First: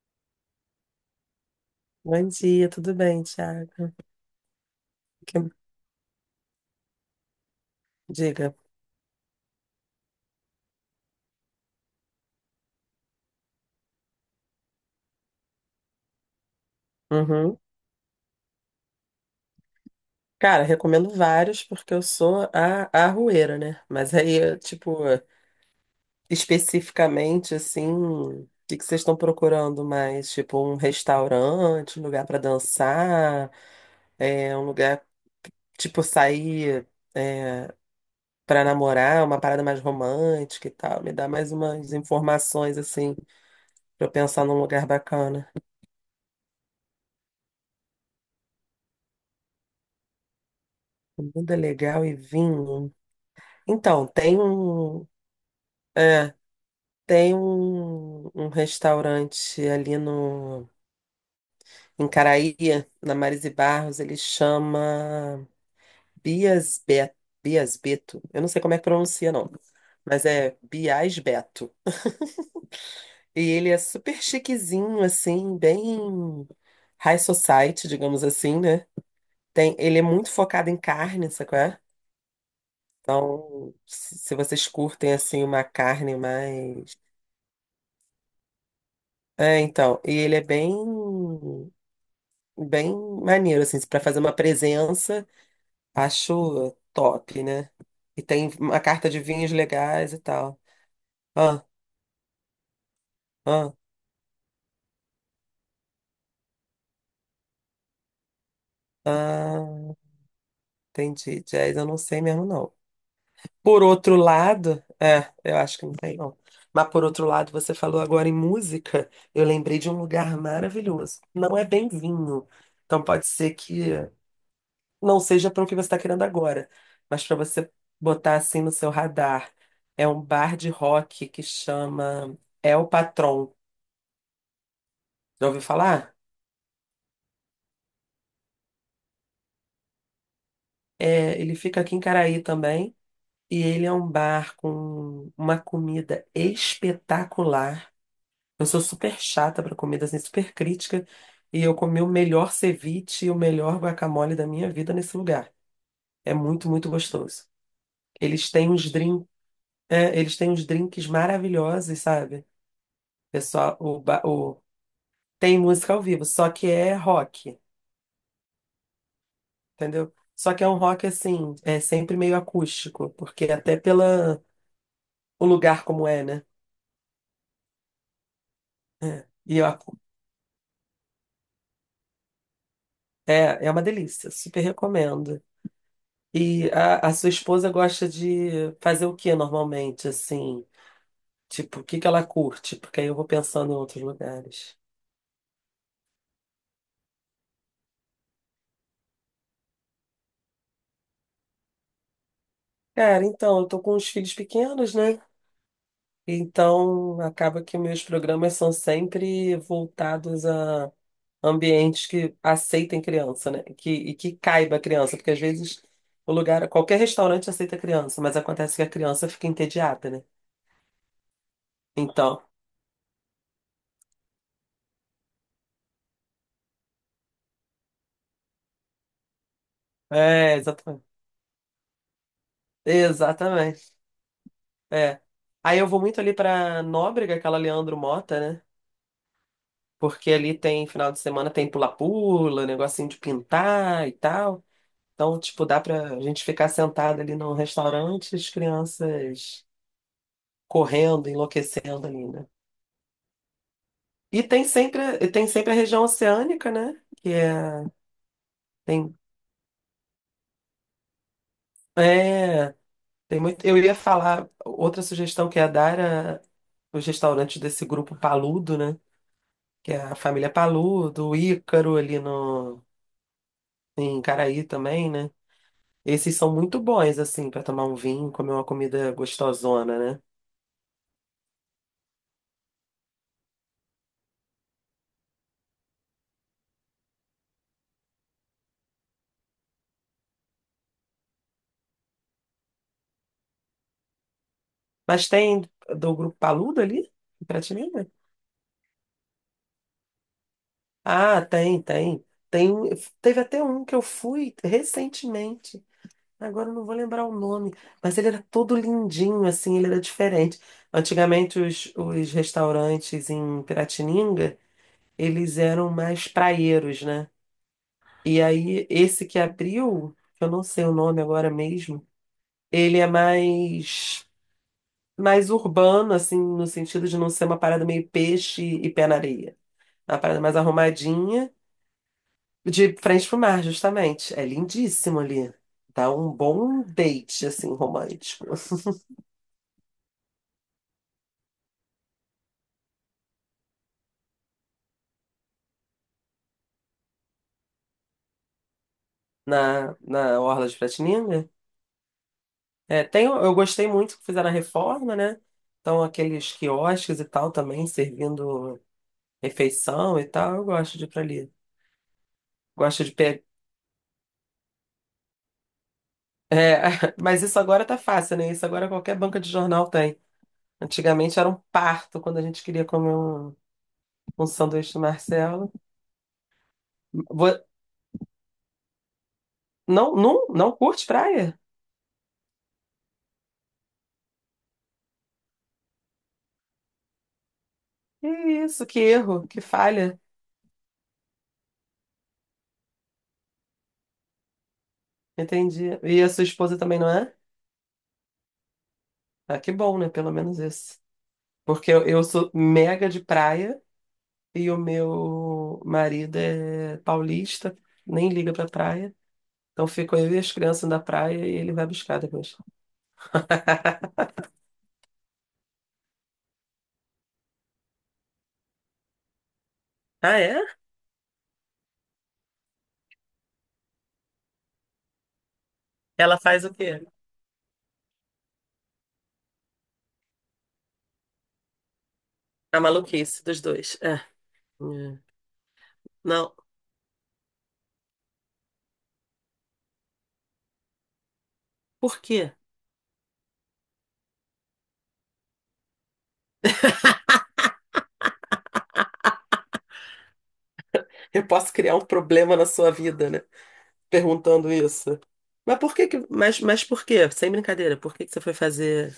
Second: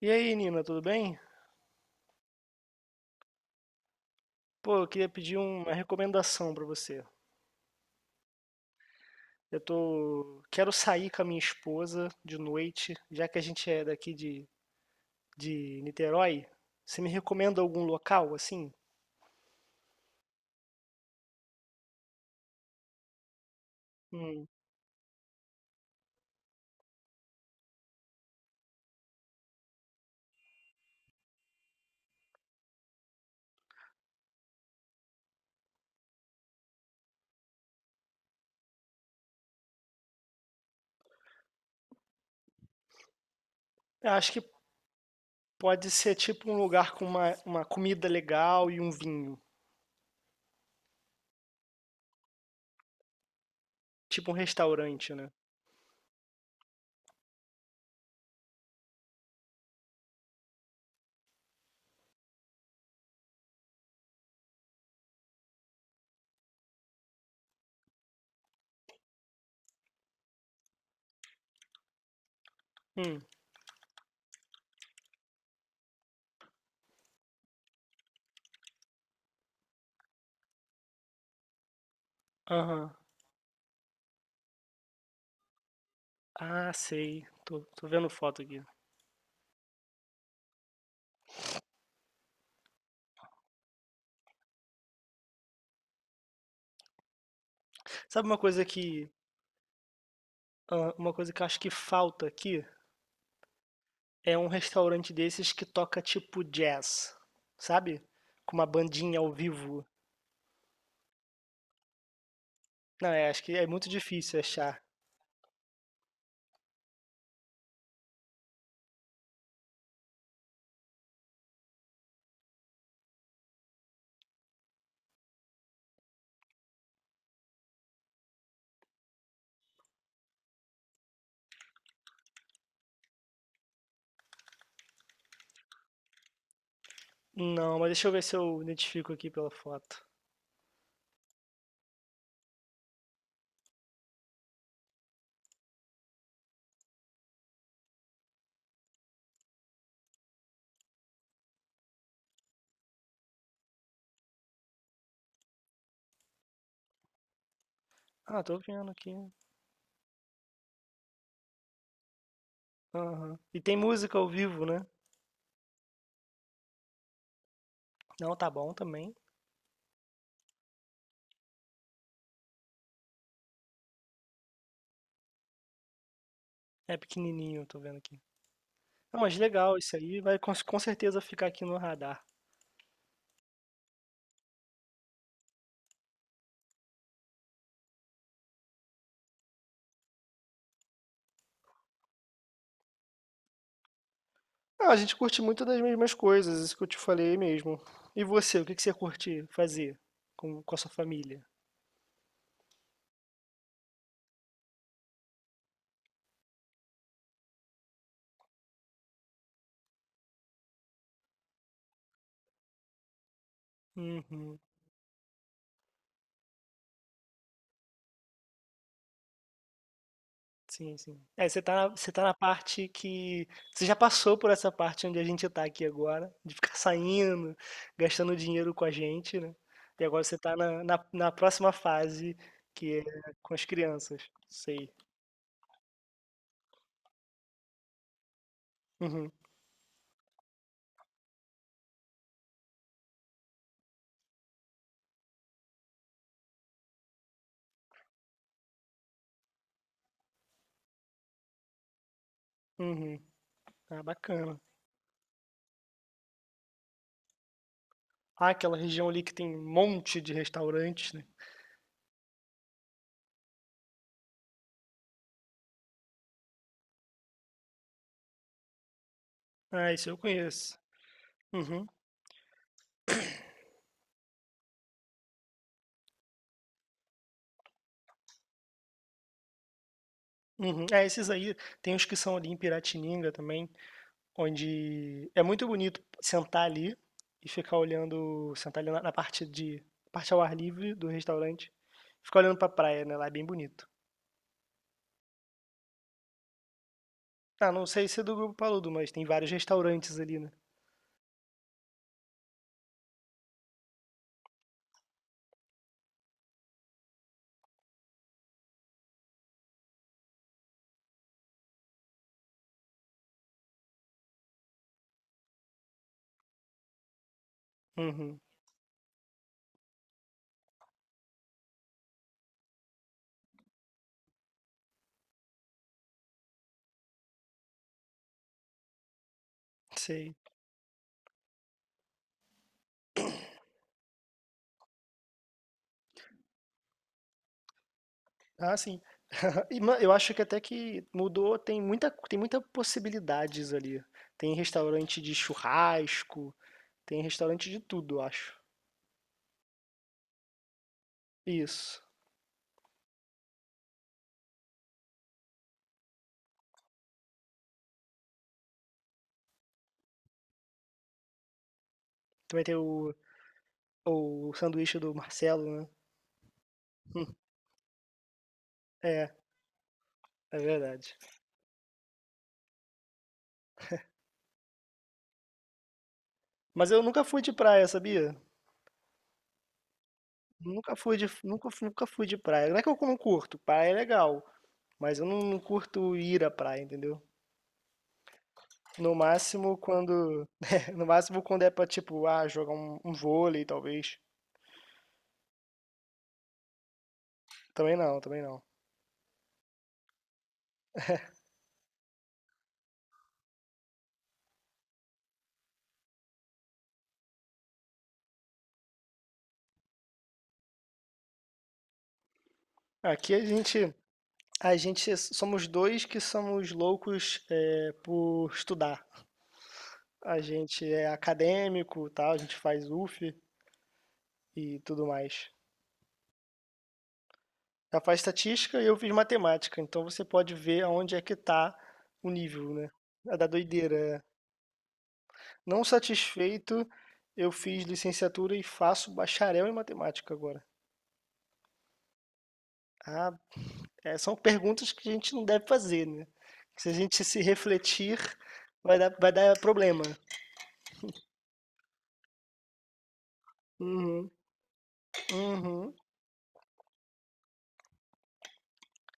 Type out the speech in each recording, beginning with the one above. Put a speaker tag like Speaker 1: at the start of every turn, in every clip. Speaker 1: E aí, Nina, tudo bem?
Speaker 2: Bom dia, tudo bem, Thiago?
Speaker 1: Pô, eu queria pedir
Speaker 2: Que-
Speaker 1: uma recomendação pra você.
Speaker 2: Diga.
Speaker 1: Quero sair com a minha esposa de noite, já que a gente é daqui de Niterói. Você me
Speaker 2: Uhum.
Speaker 1: recomenda algum local assim?
Speaker 2: Cara, recomendo vários porque eu sou a arrueira, né? Mas aí,
Speaker 1: Hum,
Speaker 2: eu, tipo, especificamente, assim, o que que vocês estão procurando mais? Tipo, um restaurante, um lugar pra dançar, um lugar, tipo, sair é, para namorar, uma parada mais romântica e tal. Me dá mais umas informações, assim, pra
Speaker 1: eu
Speaker 2: eu
Speaker 1: acho que
Speaker 2: pensar num lugar bacana.
Speaker 1: pode ser tipo um lugar com uma comida legal e um vinho,
Speaker 2: Comida legal e vinho. Então,
Speaker 1: tipo um
Speaker 2: tem um.
Speaker 1: restaurante, né?
Speaker 2: É, tem um restaurante ali no, em Caraía, na Marise Barros, ele chama Bias Beto, Bias Beto. Eu não sei como é que pronuncia, não, mas é Bias Beto.
Speaker 1: Hum,
Speaker 2: E ele é super chiquezinho, assim, bem high society, digamos assim, né? Tem, ele é muito focado em carne, sabe qual é?
Speaker 1: aham.
Speaker 2: Então, se vocês curtem, assim, uma carne
Speaker 1: Ah,
Speaker 2: mais...
Speaker 1: sei. Tô vendo foto aqui.
Speaker 2: É, então, e ele é bem bem maneiro, assim, para fazer uma presença, acho top, né? E
Speaker 1: Sabe uma
Speaker 2: tem
Speaker 1: coisa
Speaker 2: uma carta
Speaker 1: que,
Speaker 2: de vinhos legais e tal.
Speaker 1: ah, uma coisa que eu acho
Speaker 2: Ah,
Speaker 1: que falta aqui?
Speaker 2: ah,
Speaker 1: É um restaurante desses que toca tipo jazz, sabe? Com uma bandinha ao
Speaker 2: ah,
Speaker 1: vivo.
Speaker 2: entendi. Jazz eu não sei mesmo, não.
Speaker 1: Não, é, acho que é
Speaker 2: Por
Speaker 1: muito
Speaker 2: outro
Speaker 1: difícil
Speaker 2: lado,
Speaker 1: achar.
Speaker 2: eu acho que não sei, não. Mas por outro lado, você falou agora em música, eu lembrei de um lugar maravilhoso. Não é bem vinho, então pode ser que não seja para o que você está querendo agora, mas para você botar assim no seu radar. É um bar de rock que chama El Patron. Já ouviu falar?
Speaker 1: Não, mas deixa eu ver se eu identifico aqui pela foto.
Speaker 2: É, ele fica aqui em Caraí também. E ele é um bar com uma comida espetacular. Eu sou super chata para comida, assim, super crítica. E eu comi o melhor ceviche e o melhor guacamole da minha vida nesse lugar. É muito, muito gostoso.
Speaker 1: Ah,
Speaker 2: Eles
Speaker 1: tô
Speaker 2: têm uns
Speaker 1: vendo aqui.
Speaker 2: drinks, eles têm uns drinks maravilhosos, sabe?
Speaker 1: Aham. E tem
Speaker 2: Pessoal, o,
Speaker 1: música
Speaker 2: ba-
Speaker 1: ao
Speaker 2: o-
Speaker 1: vivo, né?
Speaker 2: tem música ao vivo, só que é rock,
Speaker 1: Não, tá bom também.
Speaker 2: entendeu? Só que é um rock assim, é sempre meio acústico, porque até pela o lugar como é, né?
Speaker 1: É pequenininho, tô vendo aqui. Não,
Speaker 2: É,
Speaker 1: mas
Speaker 2: e eu
Speaker 1: legal, isso
Speaker 2: acu-
Speaker 1: aí vai com certeza ficar aqui no radar.
Speaker 2: é, é uma delícia, super recomendo. E a sua esposa gosta de fazer o que normalmente, assim? Tipo, o que que ela curte? Porque aí eu vou pensando em outros lugares.
Speaker 1: Ah, a gente curte muito das mesmas coisas, isso que eu te falei mesmo. E você, o que que você curte fazer com a sua família?
Speaker 2: Cara, então, eu tô com os filhos pequenos, né? Então, acaba que meus programas são sempre voltados a ambientes que aceitem criança, né? Que, e que
Speaker 1: Uhum.
Speaker 2: caiba a criança, porque às vezes o lugar, qualquer restaurante aceita criança, mas acontece que a criança fica entediada, né?
Speaker 1: Sim, sim. É, você tá na
Speaker 2: Então,
Speaker 1: parte que você já passou por essa parte onde a gente tá aqui agora, de ficar saindo, gastando dinheiro com a gente, né. E agora você tá
Speaker 2: é,
Speaker 1: na
Speaker 2: exatamente.
Speaker 1: na na próxima fase, que é com as
Speaker 2: Exatamente.
Speaker 1: crianças. Sei.
Speaker 2: É. Aí eu vou muito ali pra Nóbrega, aquela Leandro Mota, né?
Speaker 1: Uhum,
Speaker 2: Porque ali tem final de semana tem pula-pula, negocinho de pintar e tal. Então, tipo, dá pra gente ficar sentado ali num restaurante, as crianças correndo, enlouquecendo ali, né?
Speaker 1: uhum. Ah,
Speaker 2: E
Speaker 1: bacana.
Speaker 2: tem sempre, e tem sempre a região oceânica, né? Que
Speaker 1: Ah, aquela região
Speaker 2: tem,
Speaker 1: ali que tem um monte de restaurantes, né.
Speaker 2: é, tem muito. Eu ia falar, outra sugestão que ia dar era os restaurantes desse grupo Paludo, né?
Speaker 1: Ah,
Speaker 2: Que é
Speaker 1: isso
Speaker 2: a
Speaker 1: eu
Speaker 2: família
Speaker 1: conheço.
Speaker 2: Paludo, o
Speaker 1: Uhum,
Speaker 2: Ícaro ali no, em Caraí também, né? Esses são muito bons, assim, para tomar um vinho, comer uma comida gostosona, né?
Speaker 1: uhum. É, esses aí, tem os que são ali em Piratininga também, onde é muito bonito sentar ali e ficar olhando, sentar ali na parte de parte ao ar livre do restaurante, ficar olhando pra praia, né? Lá é bem bonito.
Speaker 2: Mas tem do grupo Paludo ali? Em
Speaker 1: Ah, não
Speaker 2: Prateleira?
Speaker 1: sei se é do Grupo Paludo, mas tem vários restaurantes ali, né?
Speaker 2: Ah, tem, tem. Tem, teve até um que eu fui recentemente. Agora eu não vou lembrar o nome, mas ele era todo lindinho, assim, ele era diferente. Antigamente, os restaurantes em Piratininga, eles eram mais praieiros, né?
Speaker 1: Uhum,
Speaker 2: E aí, esse que abriu, que eu não sei o nome agora mesmo, ele é mais, mais urbano, assim, no sentido de não ser uma parada meio peixe e pé na areia. É uma
Speaker 1: sei.
Speaker 2: parada mais arrumadinha, de frente pro mar, justamente. É lindíssimo ali. Dá um bom date, assim, romântico.
Speaker 1: Ah, sim. E, eu acho que até que mudou, tem muita possibilidades ali. Tem restaurante de churrasco, tem restaurante de tudo, eu acho.
Speaker 2: Na, na Orla de Piratininga.
Speaker 1: Isso.
Speaker 2: É, tem, eu gostei muito que fizeram a reforma, né? Então, aqueles quiosques e tal também, servindo refeição e tal, eu gosto de ir pra ali.
Speaker 1: Também tem
Speaker 2: Gosto de pegar.
Speaker 1: o sanduíche do Marcelo, né?
Speaker 2: Mas isso agora tá fácil, né? Isso agora qualquer
Speaker 1: É,
Speaker 2: banca de jornal tem.
Speaker 1: é verdade.
Speaker 2: Antigamente era um parto quando a gente queria comer um sanduíche do Marcelo.
Speaker 1: Mas eu nunca fui de
Speaker 2: Vo-
Speaker 1: praia, sabia?
Speaker 2: Não, não, não curte praia?
Speaker 1: Nunca fui de praia. Não é que eu não curto, praia é legal, mas eu não curto ir à praia, entendeu?
Speaker 2: Que isso, que
Speaker 1: No
Speaker 2: erro, que
Speaker 1: máximo
Speaker 2: falha.
Speaker 1: quando no máximo quando é pra, tipo, ah, jogar um vôlei, talvez.
Speaker 2: Entendi. E a sua esposa também não é?
Speaker 1: Também não, também não.
Speaker 2: Ah, que bom, né? Pelo menos isso. Porque eu sou mega de praia e o meu marido é paulista, nem liga pra praia. Então fico eu e as crianças na praia e ele vai buscar depois.
Speaker 1: Aqui a gente somos 2 que somos loucos, por estudar.
Speaker 2: Ah,
Speaker 1: A
Speaker 2: é?
Speaker 1: gente é acadêmico, tal, a gente faz UF e tudo mais.
Speaker 2: Ela faz o quê?
Speaker 1: Ela faz estatística e eu fiz matemática, então você pode ver aonde é que está o nível,
Speaker 2: A
Speaker 1: né? É
Speaker 2: maluquice
Speaker 1: da
Speaker 2: dos
Speaker 1: doideira.
Speaker 2: dois. É.
Speaker 1: É.
Speaker 2: Hum.
Speaker 1: Não
Speaker 2: Não.
Speaker 1: satisfeito, eu fiz licenciatura e faço bacharel em matemática agora.
Speaker 2: Por quê?
Speaker 1: Ah, é, são perguntas que a gente não deve fazer, né? Se a gente se refletir, vai dar problema.
Speaker 2: Eu posso criar um problema na sua vida, né?
Speaker 1: Uhum,
Speaker 2: Perguntando isso.
Speaker 1: uhum.
Speaker 2: Mas por quê? Sem brincadeira, por que que você foi fazer...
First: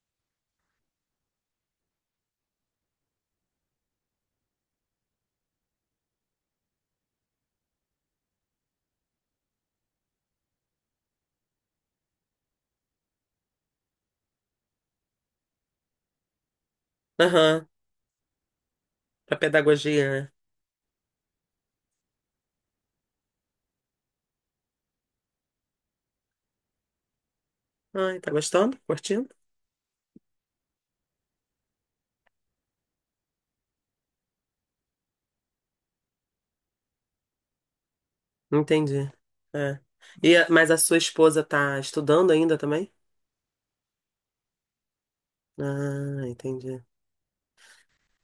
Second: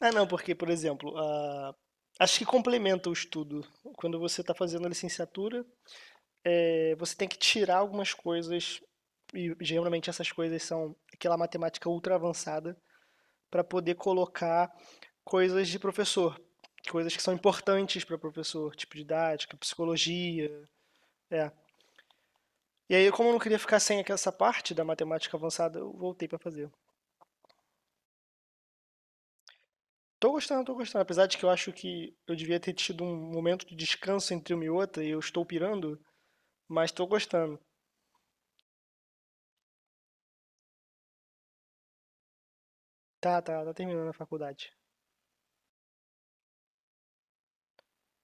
Speaker 1: Ah, não, porque, por exemplo, acho que complementa o estudo. Quando você está fazendo a licenciatura, é, você tem que tirar algumas coisas, e geralmente essas coisas são aquela matemática ultra avançada, para poder colocar coisas de professor, coisas que são
Speaker 2: Aham,
Speaker 1: importantes para professor, tipo
Speaker 2: pra
Speaker 1: didática,
Speaker 2: pedagogia, né?
Speaker 1: psicologia, é. E aí, como eu não queria ficar sem essa parte da matemática avançada, eu voltei para fazer.
Speaker 2: Ai, tá gostando? Curtindo?
Speaker 1: Tô gostando, tô gostando. Apesar de que eu acho que eu devia ter tido um momento de descanso entre uma e outra, e eu estou pirando, mas tô gostando.
Speaker 2: Entendi. É. E, mas a sua esposa tá estudando ainda também?
Speaker 1: Tá, tá, tá terminando a faculdade.
Speaker 2: Ah, entendi.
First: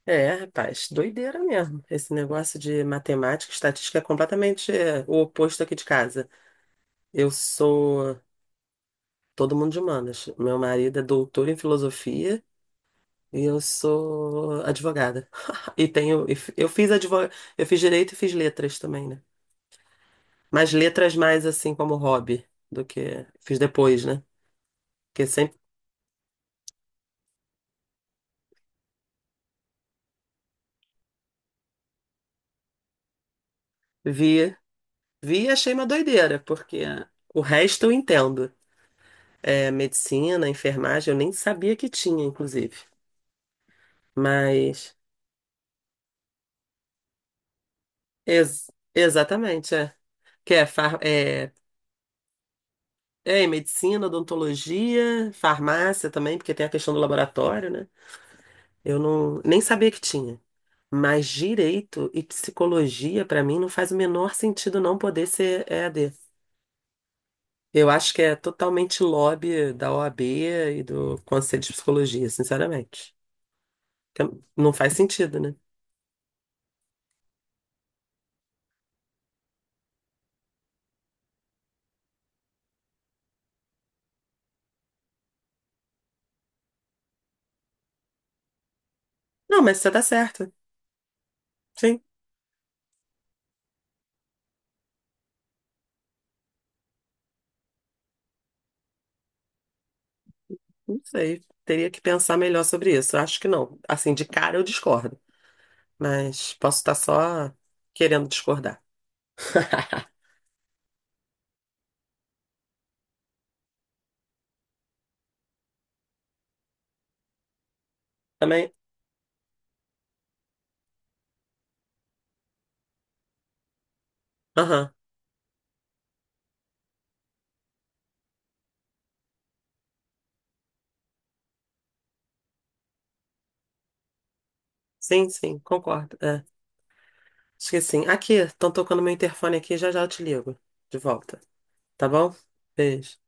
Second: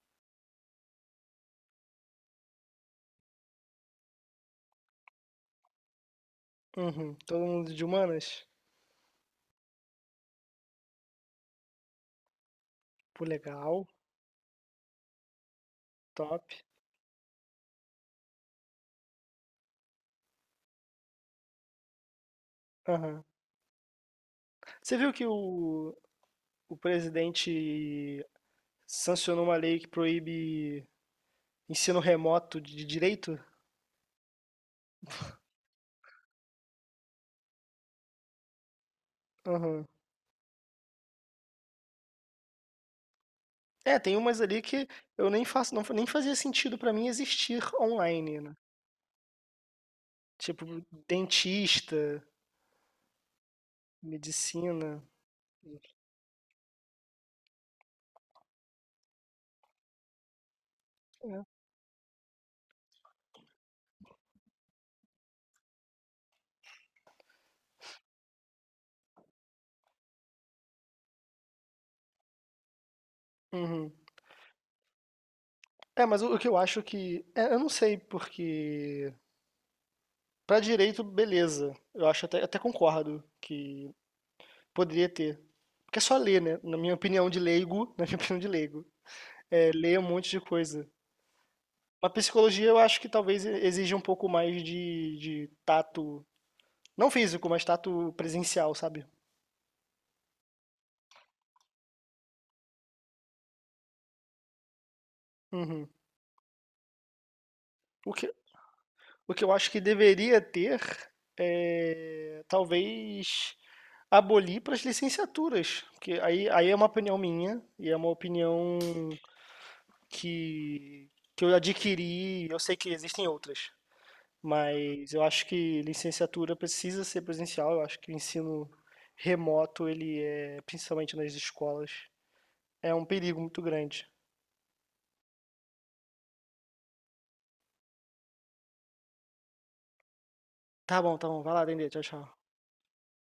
Speaker 2: É, rapaz, doideira mesmo. Esse negócio de matemática, estatística é completamente o oposto aqui de casa.
Speaker 1: Uhum.
Speaker 2: Eu
Speaker 1: Todo mundo de
Speaker 2: sou
Speaker 1: humanas?
Speaker 2: todo mundo de humanas. Meu marido é doutor em filosofia
Speaker 1: Pô,
Speaker 2: e eu
Speaker 1: legal,
Speaker 2: sou advogada. E tenho, e
Speaker 1: top.
Speaker 2: f- eu fiz advog... eu fiz direito e fiz letras também, né? Mas letras mais assim como hobby do
Speaker 1: Aham.
Speaker 2: que fiz depois, né?
Speaker 1: Você viu que
Speaker 2: Porque sempre
Speaker 1: o presidente sancionou uma lei que proíbe ensino remoto de direito?
Speaker 2: vi. Vi e achei uma doideira, porque o resto eu entendo. É,
Speaker 1: Aham.
Speaker 2: medicina, enfermagem, eu nem sabia que tinha, inclusive.
Speaker 1: É, tem umas ali que
Speaker 2: Mas,
Speaker 1: eu nem faço, não, nem fazia sentido pra mim existir online, né?
Speaker 2: ex- exatamente, é. Que
Speaker 1: Tipo,
Speaker 2: é, far- é,
Speaker 1: dentista,
Speaker 2: é medicina,
Speaker 1: medicina.
Speaker 2: odontologia, farmácia também, porque tem a questão do laboratório, né? Eu não, nem sabia que tinha. Mas direito e psicologia, pra mim, não faz o menor sentido não poder ser EAD. Eu acho que é totalmente lobby da OAB e do Conselho de Psicologia, sinceramente.
Speaker 1: Uhum.
Speaker 2: Tem- Não faz sentido, né?
Speaker 1: É, mas o que eu acho que. É, eu não sei, porque. Pra direito, beleza. Eu acho até, até concordo que poderia ter. Porque é só ler, né? Na minha opinião de leigo, na minha opinião de leigo,
Speaker 2: Não,
Speaker 1: é
Speaker 2: mas você
Speaker 1: ler
Speaker 2: tá
Speaker 1: um monte de
Speaker 2: certa.
Speaker 1: coisa.
Speaker 2: Sim,
Speaker 1: Mas psicologia eu acho que talvez exija um pouco mais de tato, não físico, mas tato presencial, sabe?
Speaker 2: não sei. Teria que pensar melhor sobre isso. Eu acho que não. Assim, de cara eu discordo.
Speaker 1: Uhum.
Speaker 2: Mas posso estar só
Speaker 1: O
Speaker 2: querendo
Speaker 1: que,
Speaker 2: discordar.
Speaker 1: o que eu acho que deveria ter é talvez abolir para as licenciaturas. Porque aí, aí é uma opinião minha e é uma
Speaker 2: Também?
Speaker 1: opinião que, que eu adquiri, eu sei que existem outras.
Speaker 2: Aham.
Speaker 1: Mas eu acho que licenciatura precisa ser presencial, eu acho que o ensino remoto, ele é, principalmente nas escolas, é um perigo muito grande.
Speaker 2: Sim, sim, concordo. É. Acho que sim. Aqui, estão tocando meu interfone aqui, já já eu te ligo. De
Speaker 1: Tá
Speaker 2: volta.
Speaker 1: bom, vai lá, Dendê, tchau,
Speaker 2: Tá
Speaker 1: tchau.
Speaker 2: bom? Beijo.